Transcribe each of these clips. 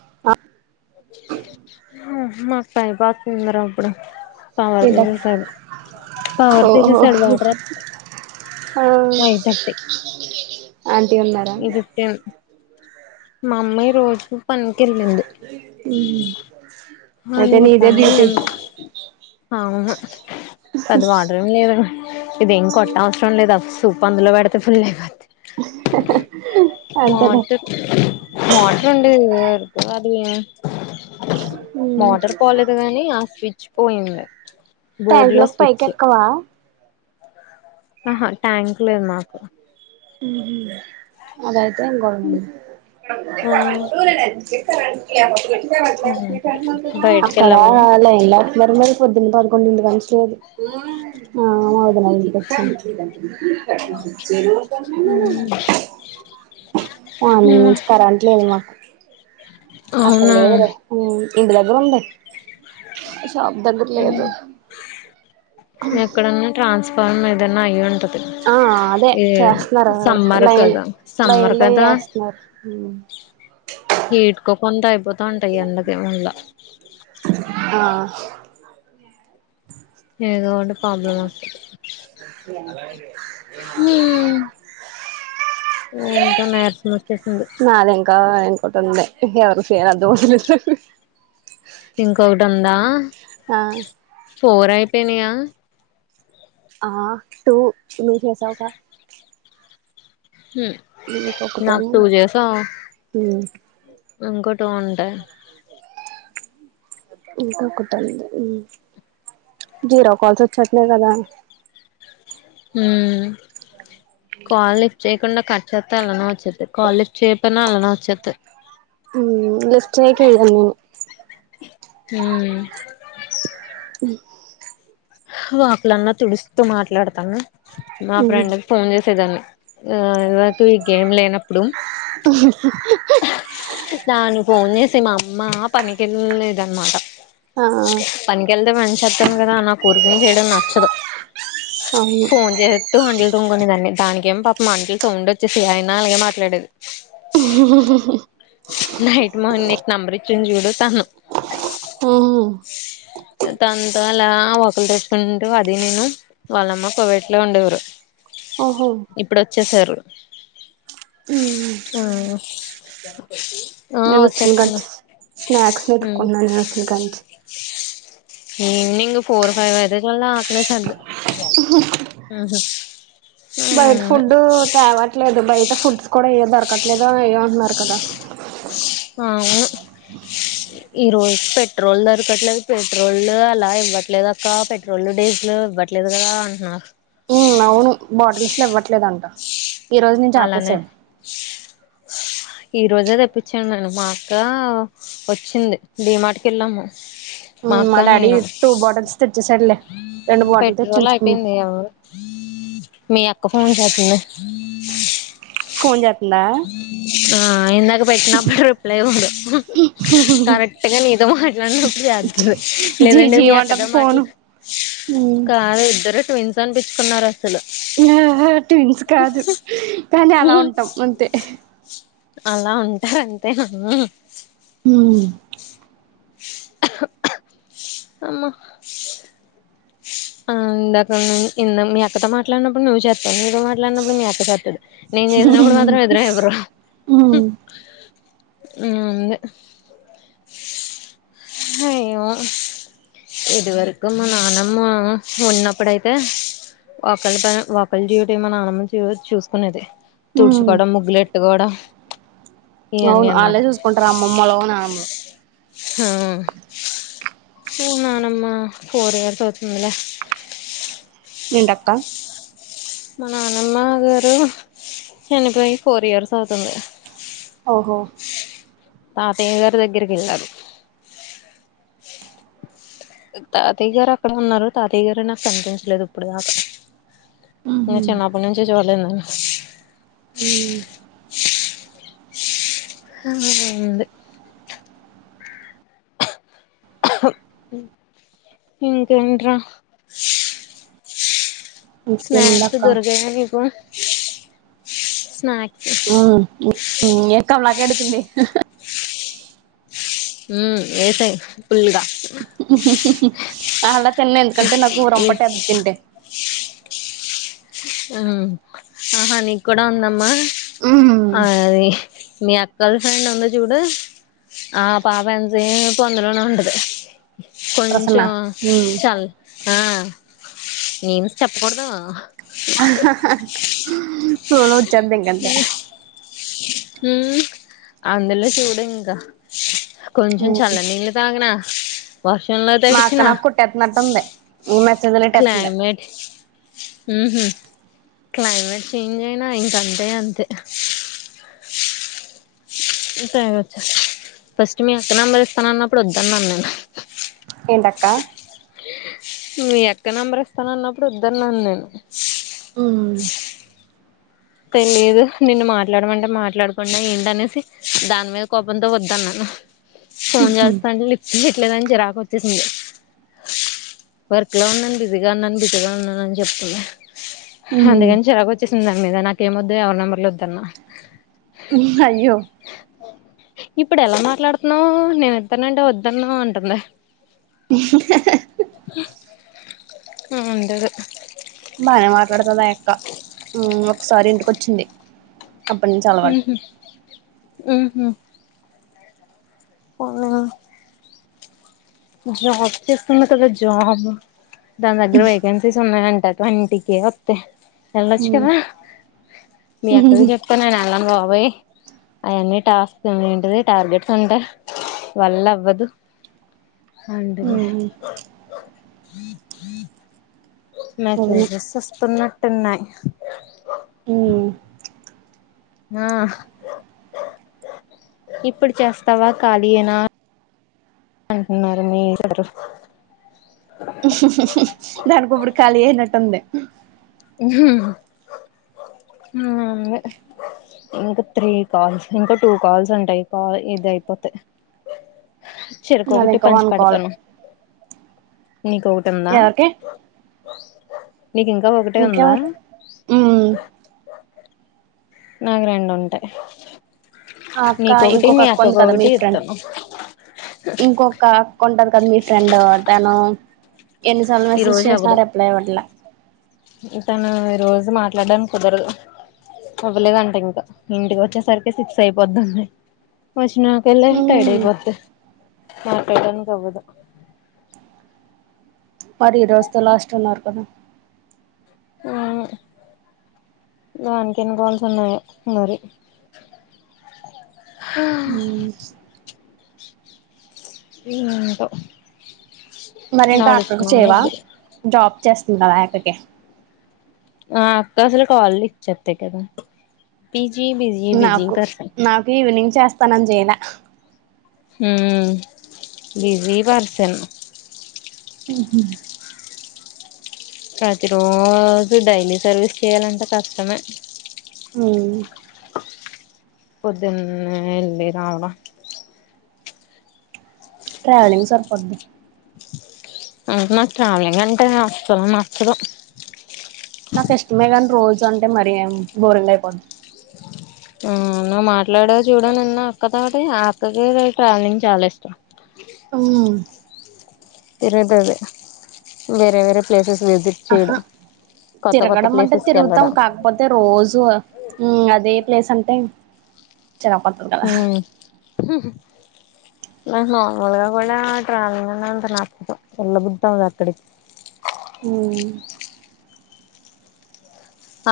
[unintelligible] అప్పుడు [unintelligible] పవర్ ఓహో తీసేసాడు వాటర్ అత్తనై పోయిటట్టే ఆంటీ ఉన్నారా మమ్మీ రోజుకు పనికి అతే నీదే తీసేస్ ఆహా అది వాటర్ ఏం లేదు ఇది కొట్ట అవసరం లేదు అచ్చు పందుల పెడితే ఫుల్లే కా అంతేలే [unintelligible] రెండు వరకు అది మోటార్ పోలేదు కాగానీ ఆ స్విచ్ పోయింది ట్యాంక్ బోర్డులో లో పైకి స్విచ్ ఎక్కవా ఆహా ట్యాంక్ లేదు మాకు అదయితే ఇంకోటి ఉండేది అక్కడ బయటికెళ్ళావా లైన్ లో వస్తున్నారు మరి పొద్దున్న పడుతు కొంది వెనసుదు [unintelligible] హ మార్నింగ్ నుంచి కరెంటు లేదు మాకు అక్కడ అవునా లేదులేే ఇంటి దగ్గర ఉంది షాప్ దగ్గర లేదు ఉమ్ ఫర్మ్ ఏదన్నా అయ్యుంటది ఆ అదే చేస్తున్నారు సమ్మర్ ఇలా కదా సమ్మర్ లైన్లో కదా వేస్తున్నారు మ [inaudible] వీట్కో కొంత అయిపోతా ఉంటాయి ఎండగే మళ్ళ ఆ ఏదోకటి ప్రాబ్లెం వస్తుంది హ్మ్ ఏ బి వచ్చేసింది ఆ నాదింకా అయిపోతుందిలే దోశలు ఇంకోటి ఉందా ఆ ఫోర్ అయిపోయినాయా ఆ టు నువ్వు చేసావ్ గా హ్మ్ నాకు టూ చేేసా ఇంకో టు ఉండ్య ఇంకా కుట్టలి జీరో కాల్స్ వచ్చాట్లే కదా ఉమ్ కాల్ లిఫ్ట్ చేయకుండా కట్ చేస్తా అలానా వచ్చేది కాల్ లిఫ్ చేయకపోతే అలానే వచ్చేత్తది హ్మ్ లిఫ్ట్ చేకి నేను హ్మ్ హ్ లోపలన్న తుడుస్తూ మాట్లాడతాను మా ఫ్రెండ్కు ఫోన్ చేసేదాన్ని నాకు ఈ గేమ్ లేనప్పుడు దానికి ఫోన్ చేసి మా అమ్మ పనికి వెళ్ళలేదన్నమాట ఆ పనికెళ్తే మంచి వస్తాను కదా నాకూ ఊరికే చేయడం నచ్చదు అవును ఫోన్ చేసి తటు హండల్ తుంగనిందాన్ని దానికి పా మంటలు సౌండ్ వచ్చేసి అయినా అలాగే మాట్లాడేది నైట్ మా అన్న కి నంబర్ ఇచ్చాను చూడు తను త అలా ఒకరు తెచ్చుకుంటూ అది నేను వాళ్ళమ్మ కువైట్ లో ఉండేవారు ఓహో ఇప్పుడు వచ్చేసారు హ్మ్ చెప్ప ఆ వచ్చేసారు కాంచి స్నాక్స్ వెతుకున్నాను నేను వచ్చిన కాంచి ఈవెనింగ్ ఫోర్ ఫైవ్ అయితేనే ఆకలి వేశాద్ది బయట ఫుడ్ తేవట్లేదు బయట ఫుడ్స్ కూడా ఏయ్ దొరక్కట్లేదు దొరకక్కట్లేద ఏదో అంటున్నారు కదా అవును ఈ రోజు పెట్రోల్ దొరకట్లేదు పెట్రోల్ అలా ఇవ్వట్లేదు అక్క పెట్రోల్ డీజిల్ ఇవ్వట్లేదు కదా అంటున్నా హ్మ్ అవును బాటిల్స్ లో ఇవ్వట్లేదంట ఈ రోజు నుంచి అలానే ఆపేశాను ఈ రోజే తెప్పించాను మరి మా అక్క వచ్చింది డిమార్ట్ కి వెళ్ళాము ఉమ్ అక్క మా డాడీ నేను టు బాటల్స్ తెచ్చేసాడులే రెండు బాటిల్ తెచ్చి పెట్రోల్ ఉంచుకున్నా అయిపోయింది ఎవరు మీ అక్క ఫోన్ చేసింది ఉష్ ఉష్ ఫోన్ చేత్తందా ఇందాక పెట్టినప్పుడు రిప్లై కూడా కరెక్ట్ గా నీతో మాట్లాడినప్పుడు చేద్దంది జీ లేదంటే జీ మీ అంటది అక్కదా మాట్లా ఫోను ఉమ్ కాదు ఇద్దరు ట్విన్స్ అనిపించుకున్నారు అసలు హా హా ట్విన్స్ కాదు కానీ అలా ఉంటాం అంతే అలా ఉంటారంతే హా ఊ అమ్మ ఆ ఇందాక మీ అక్కతో మాట్లాడినప్పుడు నువ్వు చే నీతో మాట్లాడినప్పుడు మీ అప్పకస్తుదు నేను చేసినప్పుడు మాత్రం ఎదర ఎవరు ఉమ్ ఊ ఉంది హయ్యొ ఇది వరకు మా నానమ్మ ఉన్నప్పుడైతే ఒకళ ఒకళ జ్యవిటి మన ఆనమం చూసుకునేది ఉమ్ తుడుచుకోవడం ముగ్గులెట్టుకోవడం ఇవన్నీ అవును అనమాట వాళ్ళే చూసుకుంటారు అమ్మమ్మలు అవు నాన్నమ్మలు హూ నానమ్మ ఫోర్ ఇయర్స్ అవుతుందిలే ఉంటక్క మా నాన్నమ్మ గారు చనిపోయి ఫోర్ ఇయర్స్ అవుతుంది ఓహో తాతయ్య గారి దగ్గరికి వెళ్ళారు తాతయ్య గారు అక్కడ ఉన్నారు తాతయ్య గారే నాకు కనిపించలేదు ఇప్పుడు దాకా ఇంగ ఉహు చిన్నప్పడి నుంచి చాడలెదు నన్ను ఊ హా ఉంది ఇంకేంట్ర స్నాక్స్ ఇంకేముందక్క దుర్గగయా నీకు స్నాక్ ఎక్క బలాక ఎడుకింది ఉ ఏతై అలా తిన్ను ఎందుకంటే నాకు ఊ ఈ రంపటి ఎద్ద తింటే ఆ ఆహా నీకు కూడా ఉందమ్మా ఉమ్ ఆ అది మీ అక్క వాళ్ళ ఫ్రెండ్ ఉంది చూడు ఆ పాప ఎంతసేపు అందులోనే ఉండది ప్రసన్న కొంచం ఉమ్ చల్ ఆ నేను చెప్పకూడదు ఆహా హా ఫోన్ వచ్చేద్ది ఇంకా అంతే ఊ అందులో చూడు ఇంకా కొంచెం ఉమ్ చల్లనీళ్ళు తాగినా వర్షంలో మా అక్క తడిసిన నాకు కొట్టేతున్నట్టుంది మెసేజ్ లు ఎట్టేతుంది క్లైమేట్ ఊహు క్లైమేట్ చేంజ్ అయినా ఇంకంతే అంతే సేగ వచ్చా ఫస్ట్ మీ అక్క నెంబర్ ఇస్తాన అన్నప్పుడు వద్దన్నాను నేను ఉంటక్క మీ అక్క నెంబర్ ఇస్తానన్నప్పుడు వొద్దన్నాను నేను ఊ తెలియదు నిన్న మాట్లాడమంటే మాట్లాడకుండా ఏంటి అనేసి దాని మీద కోపంతో వద్దన్నాను ఫోన్ ఉహు చేస్తా అంటే లిఫ్ట్ చేయట్లేదు అని చిరాకు వచ్చేసింది వర్క్ లో ఉన్నాను బిజీగా ఉన్నాను బిజీగా ఉన్నాను అని చెప్తుంది ఉమ్ అందుకని చిరాకు వచ్చేసింది నాకు దాని మీద నాకేం వద్దు ఎవరి నెంబర్లు వద్దన్నా అయ్యో ఇప్పుడు ఎలా మాట్లాడుతున్నావ్ నేనిత్తానంటే వద్దన్నావ్ అంటుంది ఉండేదే బాగనే మాట్లాడుతుంది ఆ అక్క ఒకసారి ఇంటికొచ్చింది అప్పటి నుంచి అలవాటు ఊహూ ఊహూ [unintelligible] జాబ్ చేస్తుందటగా కదా జాబ్ దాన్ దగ్గర వేకెన్సీస్ ఉన్నాయం ట క్లయింట్కి ఒత్తే ఎళ్లొచ్చు ఉమ్ కదా మీ ఉహుహు అక్కకి చెప్కో నేన్ ఎళ్ళను బాబోయ్ అయన్నీ టాస్క్ ఏంటిది టార్గెట్స్ ఉంట వళ్ళ అవ్వదు. పండులె ఉమ్ అవును మెసేజెస్ వస్తునట్టున్నాయి. ఉమ్ ఆ ఇప్పుడు చేస్తావా కాలియేనా అంటున్నారు మీ [unintelligible] దానికిప్పుడు ఖాళీ అయినట్టుంది. హ్ హ్ ఇంకా త్రీ కాల్స్ ఇంకా టూ కాల్స్ ఉంటయి. కాల్ ఇది అయిపోతే నాది చెరుకొకటి ఇంకా వన్ కాల్ పంచిపెడ్తాను. నీకొకటి ఉందా ఎవరికి నీకింకా ఒ ఇంకెవర్ మ్ నాక్ రెండు ఉంటాయి. ఆ అక్క నీకొకటి ఇంకొక మీ అక్క ఉంది కదా మీ అక్కకొకటి ఫ్రెండ్ ఇత్తను. ఇంకొక అక్క ఉంట తద్ మీ ఫ్రెండ్ తను ఎన్నిసార్లు మెసేజ్ చేసిన రిప్లై ఇవ్వట్ల ఇతను ఈ రోజు మాట్లాడడానికి కుదరదు. అవ్వలేదంట ఇంకా ఇంటికొచ్చేసరికి సిక్స్ అయిపోతుంది. పోషినాకెళ్ళే టైడ్ మ్మ్ అయిపొద్ది. మాట్లాడానికి అవ్వదు. మరి ఈ రోజుతో లాస్ట్ అన్నారు కదా దానికెన్ని కాల్స్ ఉన్నాయో మరి హ మ్ ఇంక మరి ఇంకా అక్కకు చేయవా జాబ్ చేస్తున్నారు ఆ అక్కకి ఆ అక్క అసలు కాల్ లిఫ్ట్ చేత్తె కదా బిజీ బిజీ నాకు పర్సన్ నాకు ఈవినింగ్ చేస్తానంది చేలా హ్మ్ బిజీ పర్సను. హ్ ప్రతిరోజు డైలీ సర్వీస్ చేయ్యాలంటే కష్టమే అవును పొద్దున్నే ఎల్లి రావ ట్రావెలింగ్ సరిపోద్ది. అ నాక్ ట్రావెలింగ్ అంటే అస్సలు నచ్చదు. నాకిష్టమే గని రోజు అంటే మర బోరింగ్ అయిపోతుం మ్ నువ్ మాట్లాడావ్ చూడు నిన్న అక్క తోటి ఆ అక్కకి ట్రావెలింగ్ చాలా ఇష్టం. అవునా తిరుగుతది వేరే వేరే ప్లేసెస్ విజిట్ అహా చేయడం కొత్త కొత్త తిరగడం అంటే ప్లేసెస్కి తిరుగుతాం వెళ్ళడం కాకపోతే రోజూ మ్ అదే ప్లేసంటే చిరాకొస్తుంద్ కదా ఉమ్ నాక్ నార్మల్గా కూడా ట్రావెలింగ్ అనే అంత నచ్చదు. ఎల్ల బుద్ధవ్వదు అక్కడికి మ్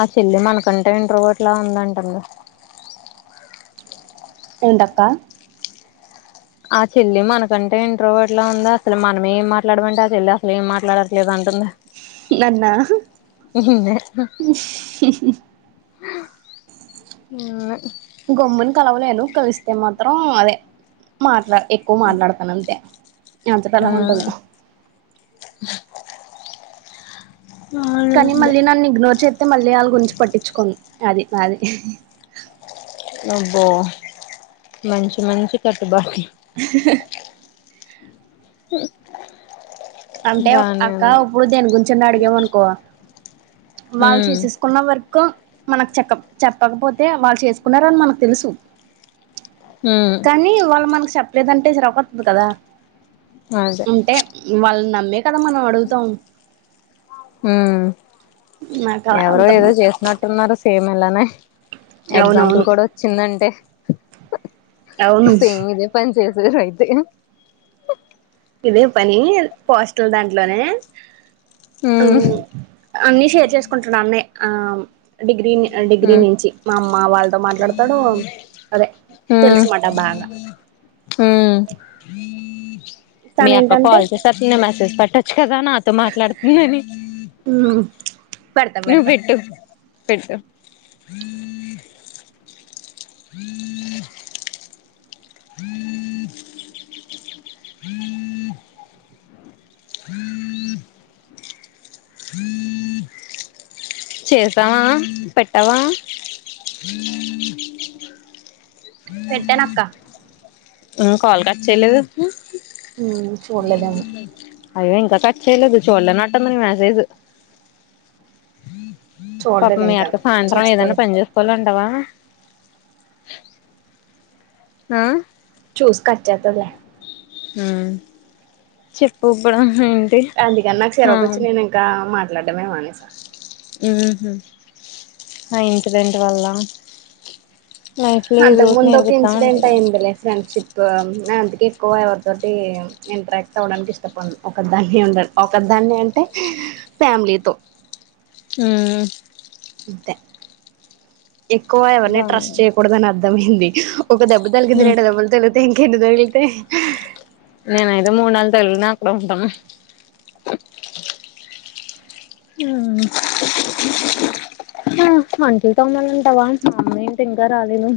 ఆ చెల్లే మనకంటే ఇంట్రోవర్ట్లా ఉందంటగా ఏంటక్క. ఆ చెల్లి మనకంటే ఇంట్రోవర్ట్ లా ఉంది అసలు మనమే, ఏం మాట్లాడమంటే ఆ చెల్లి అసలు ఏం మాట్లాడట్లేదు అంటంది. నన్నా నిన్నే అ ఈ గొమ్ముని కలవలేను. కలిస్తే మాత్రం అదే మాట్లాడ్, ఎక్కువ మాట్లాడతాను అంతే, ఆ ఎంతలా ఉంటంది నేన్ కానీ అవునండి మళ్ళీ నన్ను ఇగ్నోర్ చేతే మళ్ళీ వాళ్ళ గురించి పట్టించుకోను అది అది అబ్బో మంచి మంచి కట్టుబాట్లు. ఉహు అంటే అక్క ఇప్పుడు దేని గురించన అడిగావు అనుకో వాళ్ళు ఉమ్ చేసేసుకున్న వర్క్ మనక్ చెకప్ చెప్పకపోతే వాళ్ళు చేసుకున్నారని మనకు తెలుసు ఉమ్ కానీ వాళ్ళ మనకు చెప్పలేదంటే చిరకువతది కదా అదే ఉంటే వాళ్ళని నమ్మే కదా మనం అడుగుతాం ఉమ్ నాకు అలా ఎవరో ఏదో ఉంటదన్నమాట చేసినట్టున్నారు సేమ్ ఇలానే ఎగ్జాంపుల్ అవునవును కూడా వచ్చిందంటే అవును సేమ్ ఇదే పన్ చేశారు అయితే ఇదే పని పోస్టల్ దాంట్లోనే ఉమ్ ఉహ్మ్ అన్ని షేర్ చేసుకుంటున్నా అన్నయ్య ఆ మ్ డిగ్రీ డిగ్రీ ఉమ్ నుంచి మా అమ్మ మా వాళ్ళతో మాట్లాడతాడు. అదే ఉమ్ తెలుసు మాట బాగా. ఉమ్ చ్ మీ అక్క కాల్ చేసేతంది మెసేజ్ పెట్టొచ్చు కదా నాతో మాట్లాడుతుందని. హామ్ పెడతా నువ్వు పెడతా పెట్టు పెట్టు హ అ హ చేశావా పెట్టావా పెట్టనక్క ఉమ్ కాల్ కట్ చేయలేదు ఉమ్ చూడలేదేమో అయ్యబాబోయ్ ఇంకా కట్ చేలేదు చూడలేనట్టుంది నీ మెసేజ్ పాపం చూడలేదు మీ ఇంకా అక్క సాయంత్రం ఏదన్నా చూస్తది పని చేసుకోవాలంటావా హ్మ్మ్ చూసి కట్ చేతదిలే హ్మ్మ్ చెప్పు బ్రో ఎంత్ అందుకని నాకు చిరకు వోచ్చి నేను ఇంకా మాట్లాడమే మానేశా ఉహు ఆ ఇన్సిడెంట్ వల్ల లైఫ్ లో ఏదో అంతకు ఒకటి ముందు ఒక నేర్పిస్తా ఇన్సిడెంట్ ఉంటది అయిందిలే ఫ్రెండ్షిప్. బా నా అందుకే ఎక్కువ ఎవరితోటి ఇంటరాక్ట్ అవ్వడానికి ఇష్టపడను ఒక దాన్ని ఉందా ఒకాదన్ అన్ని అంటే ఫ్యామిలీతో హుమ్మ్ అంతే ఎక్కువ ఎవరిని ట్రస్ట్ బాగుంది చేయకూడదని అర్థమైంది. ఒక దెబ్బ తలిగింది రెండు దెబ్బలు తలిగితే ఇంకెన్ని తగులుతాయి నేనైతే మూడు నాలుగు తగిలిన అక్కడే ఉంటాను హుమ్మ్ హుమ్ అంటులు తోమాలంటావా మా మమ్మ అయితే ఇంకా రాలేదు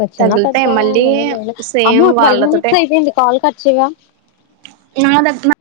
వచ్చినా పెద్ద తగులుతాయి మళ్ళీ ఏమి లేలే. అమ్మో సేమ్ ట్వెల్వ్ వాళ్ళతోటే మినిట్స్ అయిపోయింది కాల్ కట్ చేయవా. నా దగ్న